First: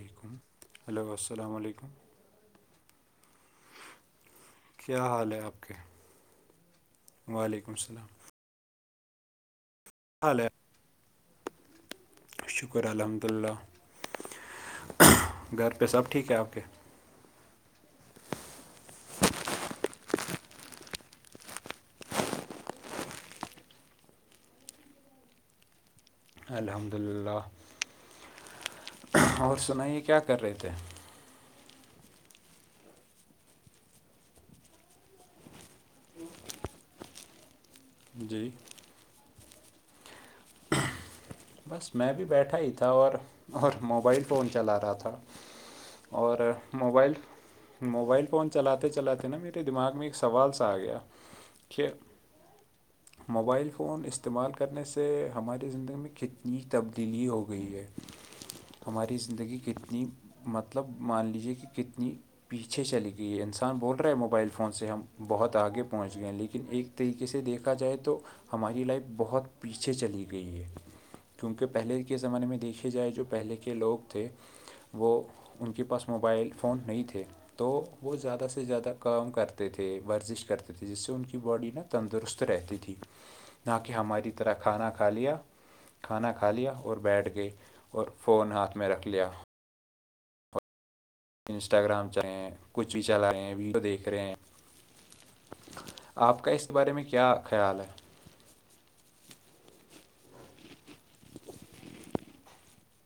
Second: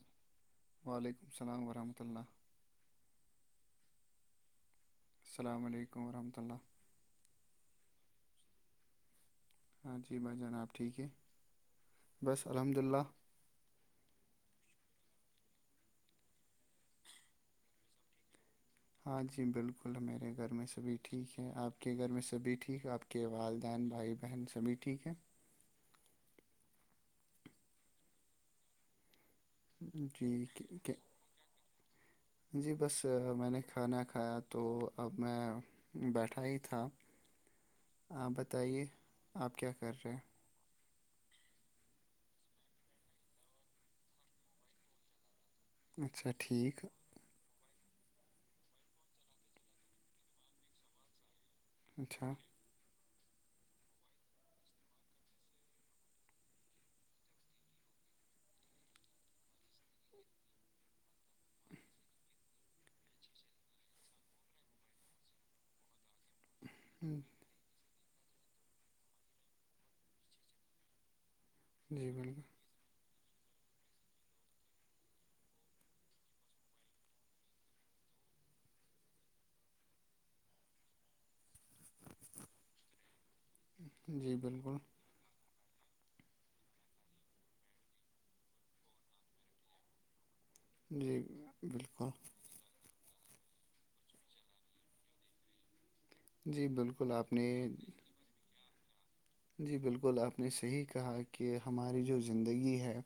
علیکم ہلو وعلیکم السلام علیکم ورحمۃ اللہ کیا حال ہے آپ السلام کا علیکم ورحمۃ اللہ وعلیکم السلام ہاں جی کیا بھائی حال ہے جانب ٹھیک ہے بس شکر للہ الحمد اللہ گھر پہ سب ٹھیک ہے آپ کےے ہاں جی بالکل میرے گھر میں سبھی ٹھیک ہے آپ کے گھر میں سبھی ٹھیک آپ کے والدین بھائی بہن سبھی ٹھیک ہیں الحمد للہ اور سنائیے کیا کر جی رہے تھے کہ- کہ- جی بس میں نے کھانا کھایا تو اب میں بیٹھا ہی تھا آپ جی بتائیے آپ کیا کر رہے ہیں بس میں بھی بیٹھا ہی تھا اور اور موبائل فون چلا رہا تھا اچھا اور ٹھیک موبائل [unintelligible] موبائل فون چلاتے چلاتے نا میرے دماغ میں ایک سوال سا آ گیا کہ اچھا موبائل فون استعمال کنے سے ہماری زندگی میں کتنی تبدیلی ہو گئی ہے ہماری زندگی کتنی مطلب مان لیجیے کہ کتنی پیچھے چلی گئی ہے انسان بول رہا ہے موبائل فون سے ہم بہت آگے پہنچ گئے لیکن لیکن ایک ہم، طریقے سے دیکھا جائے تو ہماری لائف بہت پیچھے چلی گئی ہے کیونکہ پہلے جی کے زمانے بالکل میں دیکھے جائے جو پہلے کے لوگ تھے وہ ان کے پاس موبائل فون نہیں تھے تو وہ زیادہ سے زیادہ کام کرتے تھے ورزش کرتے تھے جس سے ان کی باڈی نا تندرست رہتی تھی [inaudible] نہ کہ ہماری جی طرح بالکل کھانا کھا لیا کھانا کھا لیا اور بیٹھ گئی اور فون ہاتھ میں رکھ لیا جی بالکل انسٹاگرام چل رہے ہیں کچھ بھی چلا رہے ہیں ویڈیو دیکھ رہے ہیں آپ کا جی اس بارے میں بالکل آپ کیا نے خیال ہے [unintelligible] جی بالکل آپ نے صحیح کہا کہ ہماری جو زندگی ہے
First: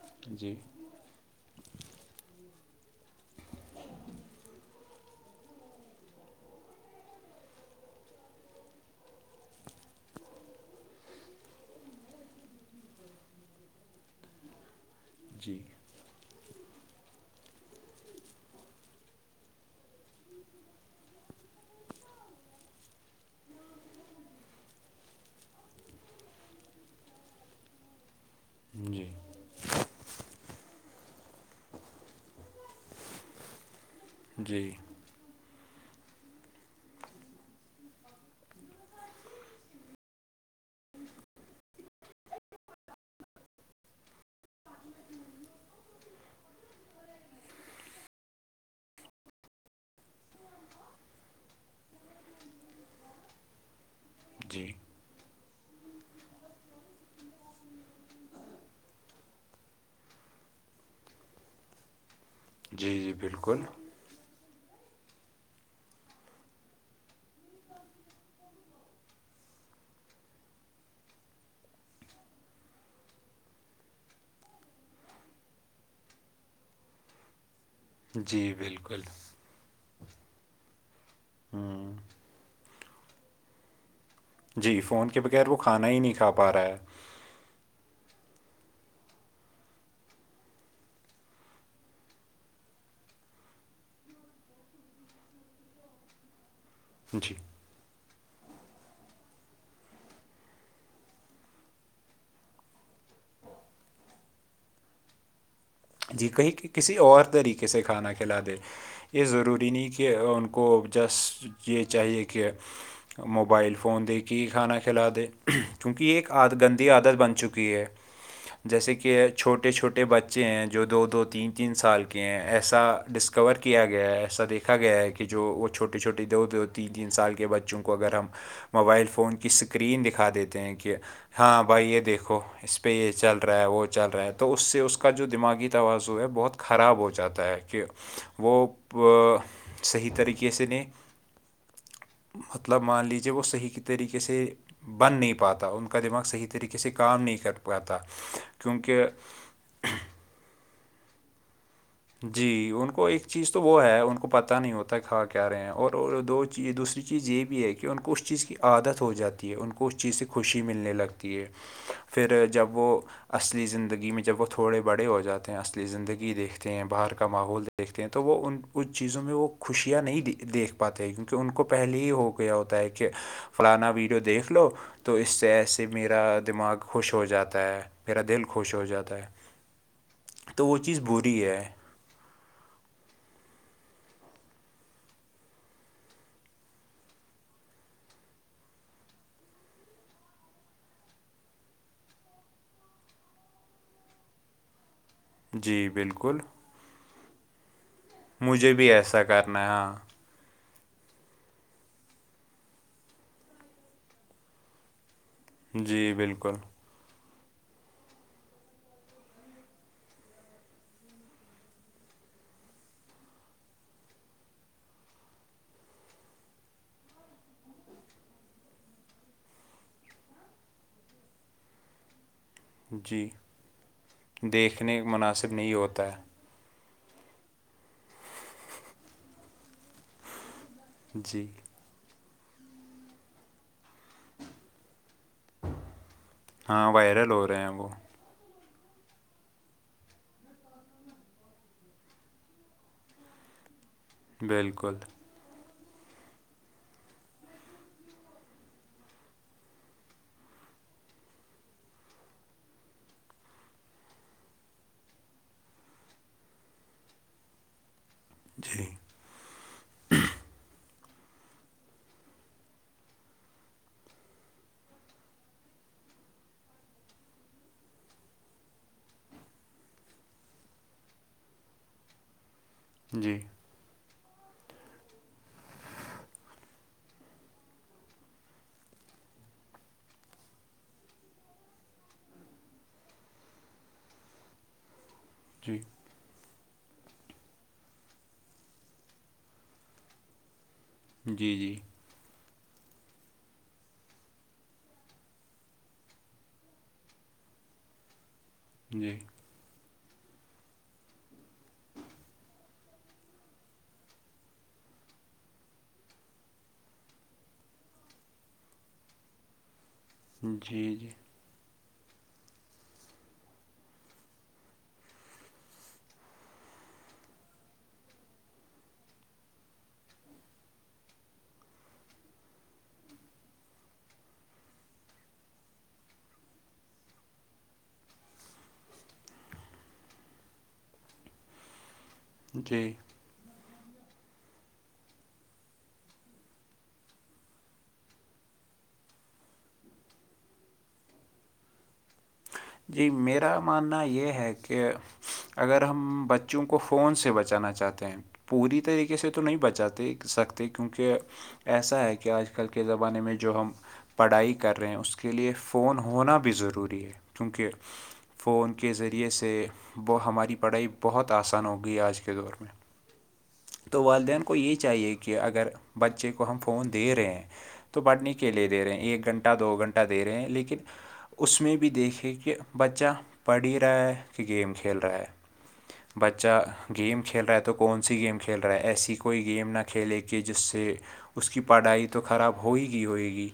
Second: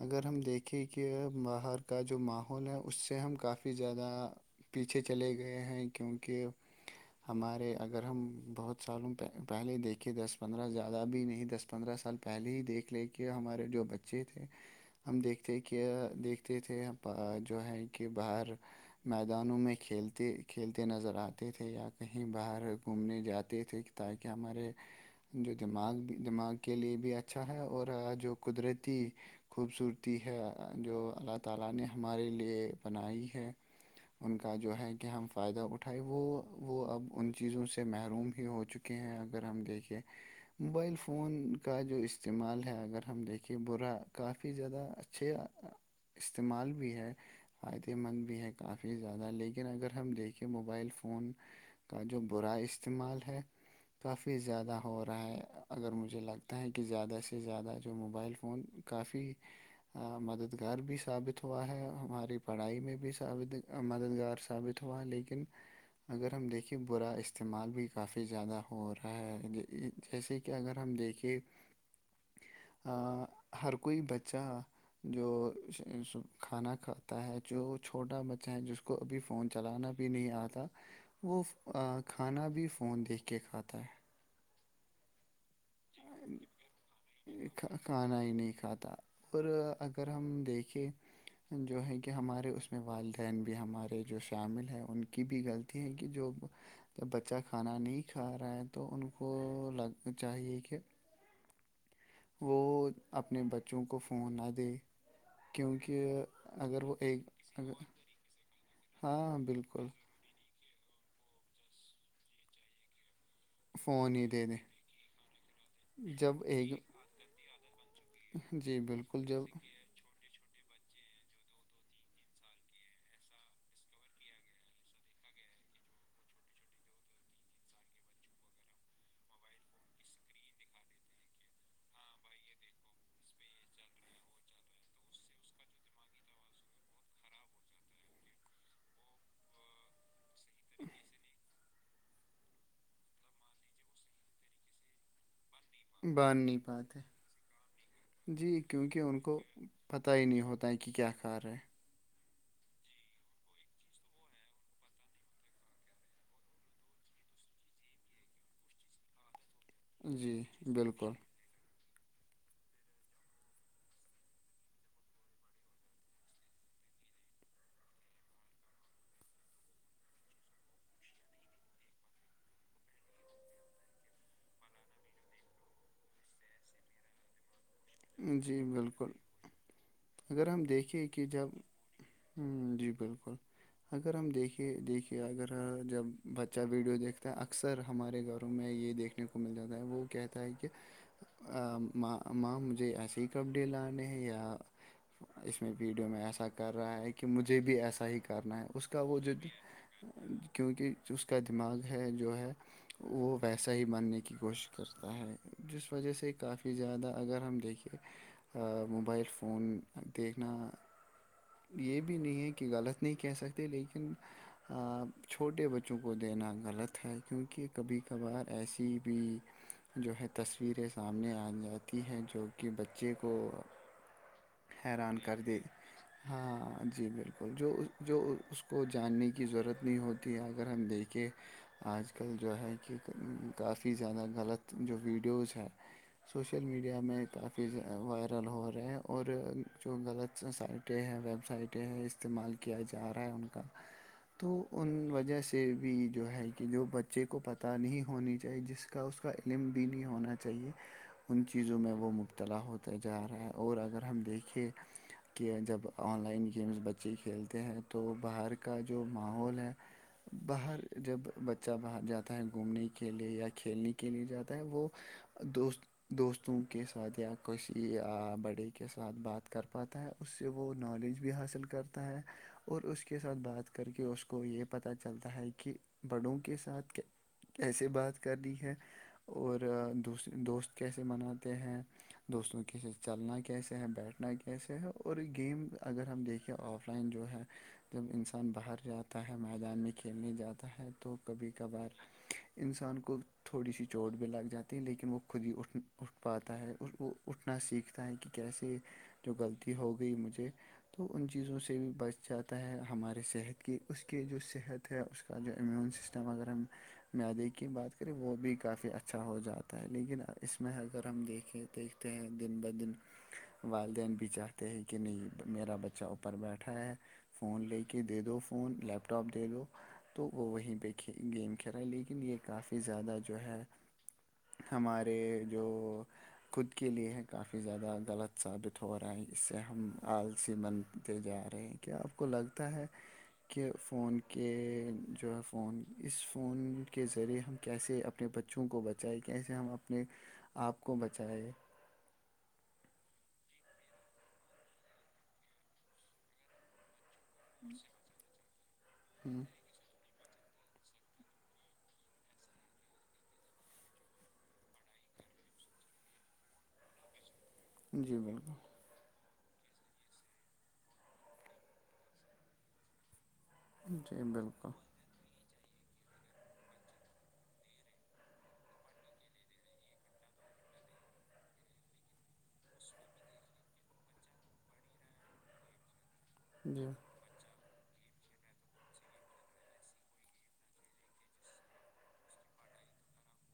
اگر ہم جی دیکھیں کہ باہر کا جو ماحول ہے اس سے ہم کافی زیادہ پیچھے چلے گئے ہیں کیونکہ ہمارے اگر ہم بہت سالوں پہلے دیکھے دس پندرہ زیادہ بھی نہیں دس پندرہ سال پہلے ہی دیکھ لے کے ہمارے جو بچے تھے ہم جی دیکھتے کہ دیکھتے تھے جو ہے کہ باہر میدانوں میں کھیلتے کھیلتے نظر آتے تھے یا کہیں باہر گھومنے جاتے تھے تاکہ ہمارے جو دماغ بھی دماغ کے لیے بھی اچھا ہے اور جو قدرتی جی خوبصورتی ہے جو اللہ تعالی نے ہمارے لیے بنائی ہے ان کا جی جو ہے کہ ہم فائدہ اٹھائے وہ وہ اب ان چیزوں سے محروم ہی ہو چکے ہیں اگر ہم دیکھے موبائل فون کا جو استعمال ہے اگر ہم دیکھییں برا کافی زیادہ اچھے استعمال بھی ہے فائدہ مند بھی ہے کافی زیادہ لیکن اگر ہم دیکھیں موبائل فون کا جو برا استعمال ہے کافی جی زیادہ ہو ہو رہا ہے اگر مجھے لگتا ہے کہ زیادہ سے زیادہ جو موبائل فون کافی مددگار بھی ثابت ہوا ہے ہماری پڑھائی میں جی بھی جی ثابت بالکل مددگار ثابت ہوا لیکن اگر ہم دیکھیں برا استعمال بھی کافی زیادہ ہو رہا ہے جیسے کہ اگر ہم دیکھے ہ ہر کوئی بچہ جو کھانا کھاتا ہے جو چھوٹا جی بچہ ہے جس کو بالکل ابھی فون چلانا بھی نہیں آتا وہ کھانا بھی فون دیکھ کے کھاتا ہے جی فون کے بغیر وہ کھانا ہی نہیں کھا پا رہا ہے کھ کھانا ہی نہیں کھاتا اور اگر ہم دیکھیں جو ہے کہ ہمارے اس میں والدین بھی ہمارے جو شامل ہیں ان کی بھی غلط ت ہیں کہ جو جب جی بچہ کھانا نہیں کھا رہا ہے تو ان کو لگ چاہیے کہ وہ اپنے بچوں کو فون نہ دے کیونکہ جی کہیں اگر کسی وہ اور ایک طریقے سے کھانا کھلا دے یہ ہاں ضروری بالکل نہیں کہ ان کو جسٹ یہ چاہیے کہ موبائل فون د ہی دے کی دیں کھانا کھلا د کیونکہ یہ ایک عد گند عادت بن چکی ہے جی جیسے بالکل کہ جب چھوٹے چھوٹے بچے ہیں جو جو دو دو تین تین سال کے ہیں ایسا ڈسکور کیا گیا ہے ایسا دیکھا گیا ہے کہ کہ جو وہ چھوٹے چھوٹے دو دو تین تین سال کے بچوں کو اگر ہم موبائل فون کی سکرین دکھا دیتے ہیں کہ ہاں بھائی یہ دیکھو اس پہ یہ چل رہا ہے وہ چل رہا ہے تو اس سے اس کا جو دماغی واز ہے بہت خراب ہو جاتا ہے کہ وہ صحیح طریقے اسس نے مطلب مان لیجیے وہ صحیح طریقے سے بن نہیں پاتا ان کا دماغ باندھ صحیح نہیں طریقے سے پاتے کام نہیں کر پاتا جی کیونکہ ان کو پتہ ہی نہیں ہوتا ہے کہ کیا کار رہے ہے جی ان کو ایک چیز تو وہ ہے ان کو پت نہیں ہوتا کھاں کیا رہے ہیں اور دو جی دوسری چیز یہ بھی ہے کہ ان کو اس چیز کی عادت ہو جاتی ہے ان کو اس ہیں چیز سے جی خوشی ملنے بالکل لگتی ہے پھر جب وہ اصلی زندگی میں جب وہ تھوڑے بڑے ہو جاتے ہیں اصلی زندگی دیکھ تے ہیں باہر کا ماحول دیکھتے ہیں تو وہ ان ان چیزوں میں وہ خوشیاں نہیں دیکھ پتہ ہی تو ان کو پہلے ہی ہو گیا ہوتا ہے کہ فلانا ویڈیو دیکھ لو تو اس سے ای سے میرا دماغ خوش ہو جاتا ہے میرا دل جی خوش ہو بالکل جاتا ہے اگر ہم تو وہ چیز دیکھیں کہ بری جب ہے جی بالکل اگر ہم دیکھے دیکھیے اگر جب بچہ ویڈیو دیکھتا ہے اکثر ہمارے گھروں میں یہ دیکھ دیکھنے کو مل جاتا ہے وہ کہتا ہے کہ م ماں مجھے ایسے ہی کپڈے لانے ہیں یا اس میں جی ویڈیو میں بالکل ایسا کر رہا ہے کہ مجھے بھی ایسا ہی کرنا ہے مجھے اس بھی کا وہ ایسا جو کرنا ہے ہاں کیونکہ اس کا دماغ ہے جو ہے وہ ویسا ہی ماننے کی کوشش کرتا ہے جس وجہ جی سے بالکل کافی زیادہ اگر ہم دیکھیے موبائل فون دیکھنا یہ بھی نہیں ہے کہ غلط نہیں کہہ سکتے لیکن چھوٹے بچوں کو دینا غلط ہے کیونکہ کبھی کبھار ایسی بھی جو ہے تصویریں سامنے آ جاتی ہیں جو کے بچے جی کو دیکھنے حیران کر مناسب دے نہیں ہوتا ہے ہاں جی بالکل جو جو اس کو جاننے کی ضرورت نہیں ہوتی ہے اگر ہم دیکھ کہ جی آج کل جو ہے کہ کافی زیادہ غلط جو ویڈیوز ہے سوشل ہاں میڈیا میں وائرل ہو رہے کافی ہیں وہ زیادہ وائرل گلہور رہے ہے اور جو غلط سائٹ یہ ہیں ویب سائٹیں ہیں استعمال کیا جا رہا ہے ان کا تو ان بالکل وجہ سے یہ بھی جو ہے کہ جو بچے کو پتہ نہیں ہونی چاہیے جس کا اس کا علم بھی نہیں ہونا چاہیے ان چیزوں میں وہ مبتلا ہوتا جا رہا ہے اور اگر ہم دیکھیں کہ جب آن لائن گیمس بچے کھیلتے ہیں تو باہر کا جی جو ماحول ہے باہر جب بچہ باہر جاتا ہے گھومنے کے لیے یا کھیلنے کے لیے جاتا ہے وہ دوست دوستوں کے ساتھ یا کسی بڑے کے ساتھ بات کر پاتا ہے اس سے وہ نالج بھی حاصل کرتا ہے اور اس کے جی ساتھ بات کر کے اس کو یہ پتا چلتا ہے کہ بڑوں کے ساتھ کیا کیسے بات کرنی ہے اور دوس دوست کیسے مناتے ہیں دوستوں کی چلنا کیسے ہے بیٹھنا کیسے ہے اور یہ گیم جی اگر ہم دیکھ کہ آف لائن جو ہے جب انسان باہر جاتا ہے میدان میں کھیلنے جاتا ہے تو کبھی جی جی کبھار انسان کو تھوڑی سی چوٹ بھی لگ جاتی ہے لیکن وہ خود ہی اٹ اٹھ پاتا ہے اور وہ اٹھنا سیکھتا ہے کہ کیسے جی جو غلطی ہو گئی مجھے تو ان چیزوں سے بھی بچ جاتا ہے ہمارے صحت کی اس کے جو صحت تو اس کے کات جو امیون سسٹم اگر ہم مدی کی بات کریں وہ بھی کافی اچھا ہو جاتا ہے لیکن اس میں جی اگر ہم جی دیکھیں دیکھ تو ہیں دن بہ دن والدین بھی جاتے کہ کہ نہیں میرا بچہ اپر بیٹھا ہے فون لے کے دے دو فون لیپ ٹاپ دے دو تو وہ وہیں پہ گیم کھیلے ہیں لیکن یہ کافی زیادہ جو ہے ہمارے جو خود کے لیے کافی زیادہ غلط ثابت ہو رہا ہے جس سے ہم آلسی بنتے جا رہے ہیں کیا آپ کو لگتا ہے جی کے فون کے جو ہے فون اس فون کے ذریعے ہم کیسے اپ اپنے بچوں کو بچائے کیسے ہم اپنے آپ کو بچائے جی میرا ماننا یہ ہے کہ اگر ہم بچوں کو فون سے بچانا چاہتے ہیں پوری طریقے سے تو ہوں، نہیں بچاتے سکتے کیونکہ ایسا ہے کہ آج کل کے زمانے میں جو ہم پڑھائی کر رہے ہیں اس کے لیے فون ہونا بھی ضروری ہے کیونکہ جی بالکل فون کے ذریعے سے وہ ہماری پڑھائی بہت آسان ہو گئی آج کے دور میں تو جی والدین کو بالکل یہ چاہیے کہ اگر بچے کو ہم فون دے رہے ہیں تو بانٹنے اکلے دے رہے ہیں ایک گھنٹہ دو گھنٹہ دے رہے ہیں لیکن اس میں بھی دیکھے کہ کہ بچہ پڑھ ہی رہا ہے کہ گیم کھیل رہا ہے بچہ جی گیم کھیل رہا ہے تو کون سی گیم کھیل رہا ہے ایسی کوئی گیم نہ کھیلے کہ جس سے اس کی پڑھائی تو خراب ہو ہی گی ہوئے گی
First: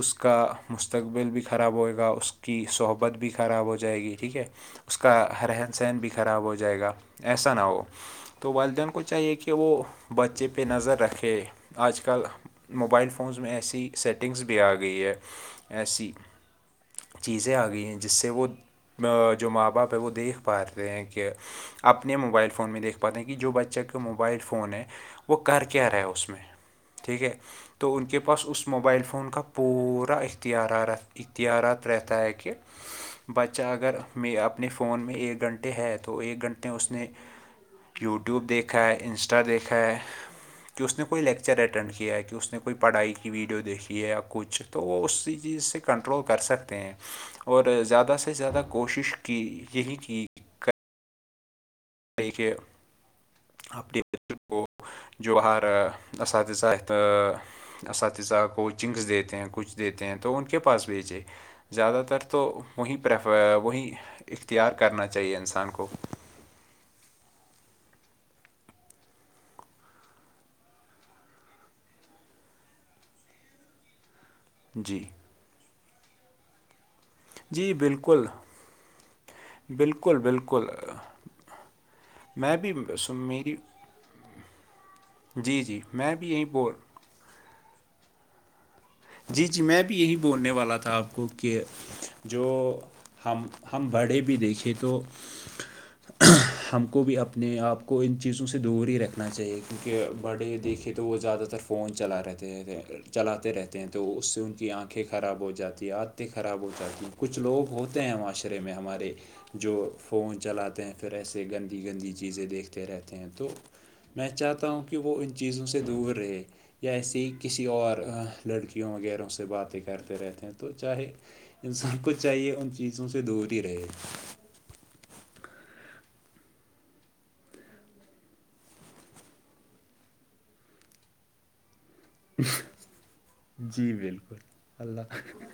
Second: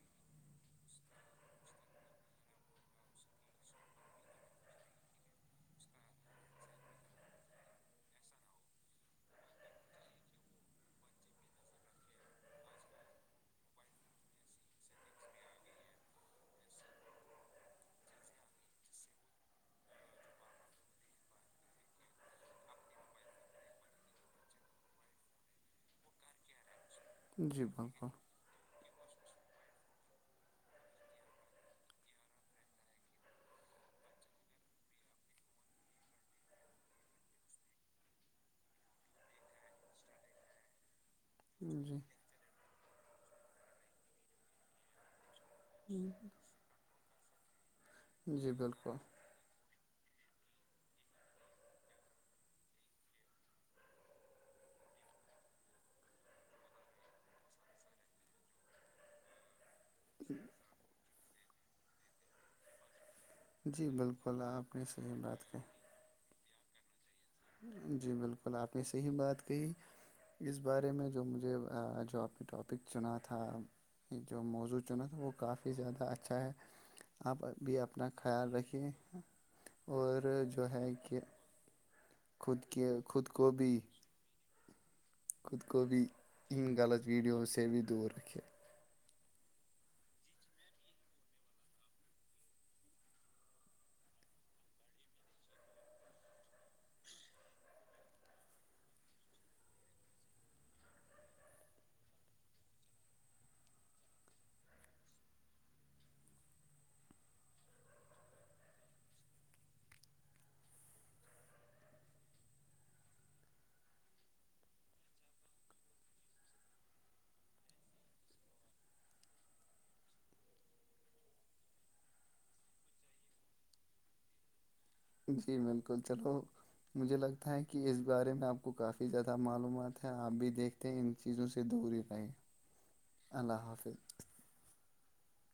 اس کا مستقبل بھی خراب ہوئے گا اس کی صحبت بھی خراب ہو جائے گی ٹھیک ہے اس کا رہن سہن بھی خراب ہو جائے گا ایسا نہ ہو تو والدین کو کو چاہیے کہ وہ بچے پہ نظر رکھے آج کل موبائل فونز میں ایسی سیٹنگس بھی آ گئی ہے ایسی چیزیں آ گئی ہیں جس سے وہ جو ماں باپ ہے وہ دیکھ پا رہے ہیں کہ اپنے موبائل فون میں دیکھ پاتے ہیں کہ جو بچہ موبائل فون ہے وہ کر کیا رہ ہے اس میں ٹھیک ہے جی تو ان بالکل کے پاس اس اس موبائل فون کا پورا اختیار رت اختیارات ریت ہےک کہ بچہ اگر میں اپنے فون میں ایک گھنٹے ہے تو ایک گھنٹے اس نے یوٹیوب دیکھا ہے انسٹا دیکھا ہے کہ اس نے کوئی لیکچر اٹینڈ جی کیا ہے کہ اس نے کوئی پڑھائی کی ویڈیو دیکھیے یا کچھ تو وہ اسی چیز سے کنٹرول کر سکتے ہیں اور زیادہ سے جی زیادہ بالکل کوشش کی یہی کی کہ اپنےر کو جو ہر اساتذہ اساتذہ کوچنگس دیتے ہیں کچ دیتے ہیں تو ان کے پاس بھیجے زیادہ تر تو وہیں پرریف جی وہیں بالکل اختیار آپ نے کرنا صحیح چاہیے بات انسان کہی کو جی بالکل آپ نے صحیح بات کہی اس بارے میں جو مجھے جو آپ کے ٹاپک چنا تھا جو موضوع چنا جی تھا وہ کافی زیادہ اچھا ہے آپ جی بھی اپنا بالکل خیال رکھیں بالکل اور جو ہے بالکل کہ میں خود بھی کے سن خود کو میری بھی خود جی کو جی بھی میں یہی بول ان غلط ویڈیوز سے بھی دور رکھے جی جی میں بھی یہی بولنے والا تھا آپ کو کہ جو ہم ہم بڑے بھی دیکھے تو ہم کو بھی اپنے آپ کو ان چیزوں سے دور ہی رکھنا چاہیے کیونکہ بڑے دیکھے تو وہ زیادہ تر فون چلا رہےتے تھ چلاتے رہتے ہیں تو اس سے ان کی آنکھیں خراب ہو جاتی عدتیں خراب ہو جاتی ہیں کچھ لوگ ہوتے ہیں ماشا رے میں ہمارے جو فون چلاتے ہیں پھر ایسے گندی گندی چیزیں دیکھتے رہتے ہیں تو میں چاہتا ہوں کہ وہ ان چیزوں سے دور رہے یا ایسے ہی کسی اور لڑکیوں وغیرہوں سے باتیں کرتے رہتے ہیں تو چاہے انسان کو چاہیے ان چیزوں سے دور ہی رہے جی بالکل چلو مجھے لگتا ہے کہ اس بارے میں آپ کو کافی زیادہ معلومات ہیں آپ بھی دیکھتے ہیں ان چیزوں سے دوری رہیں اللہ جی حافظ بالکل اللہ [inaudible]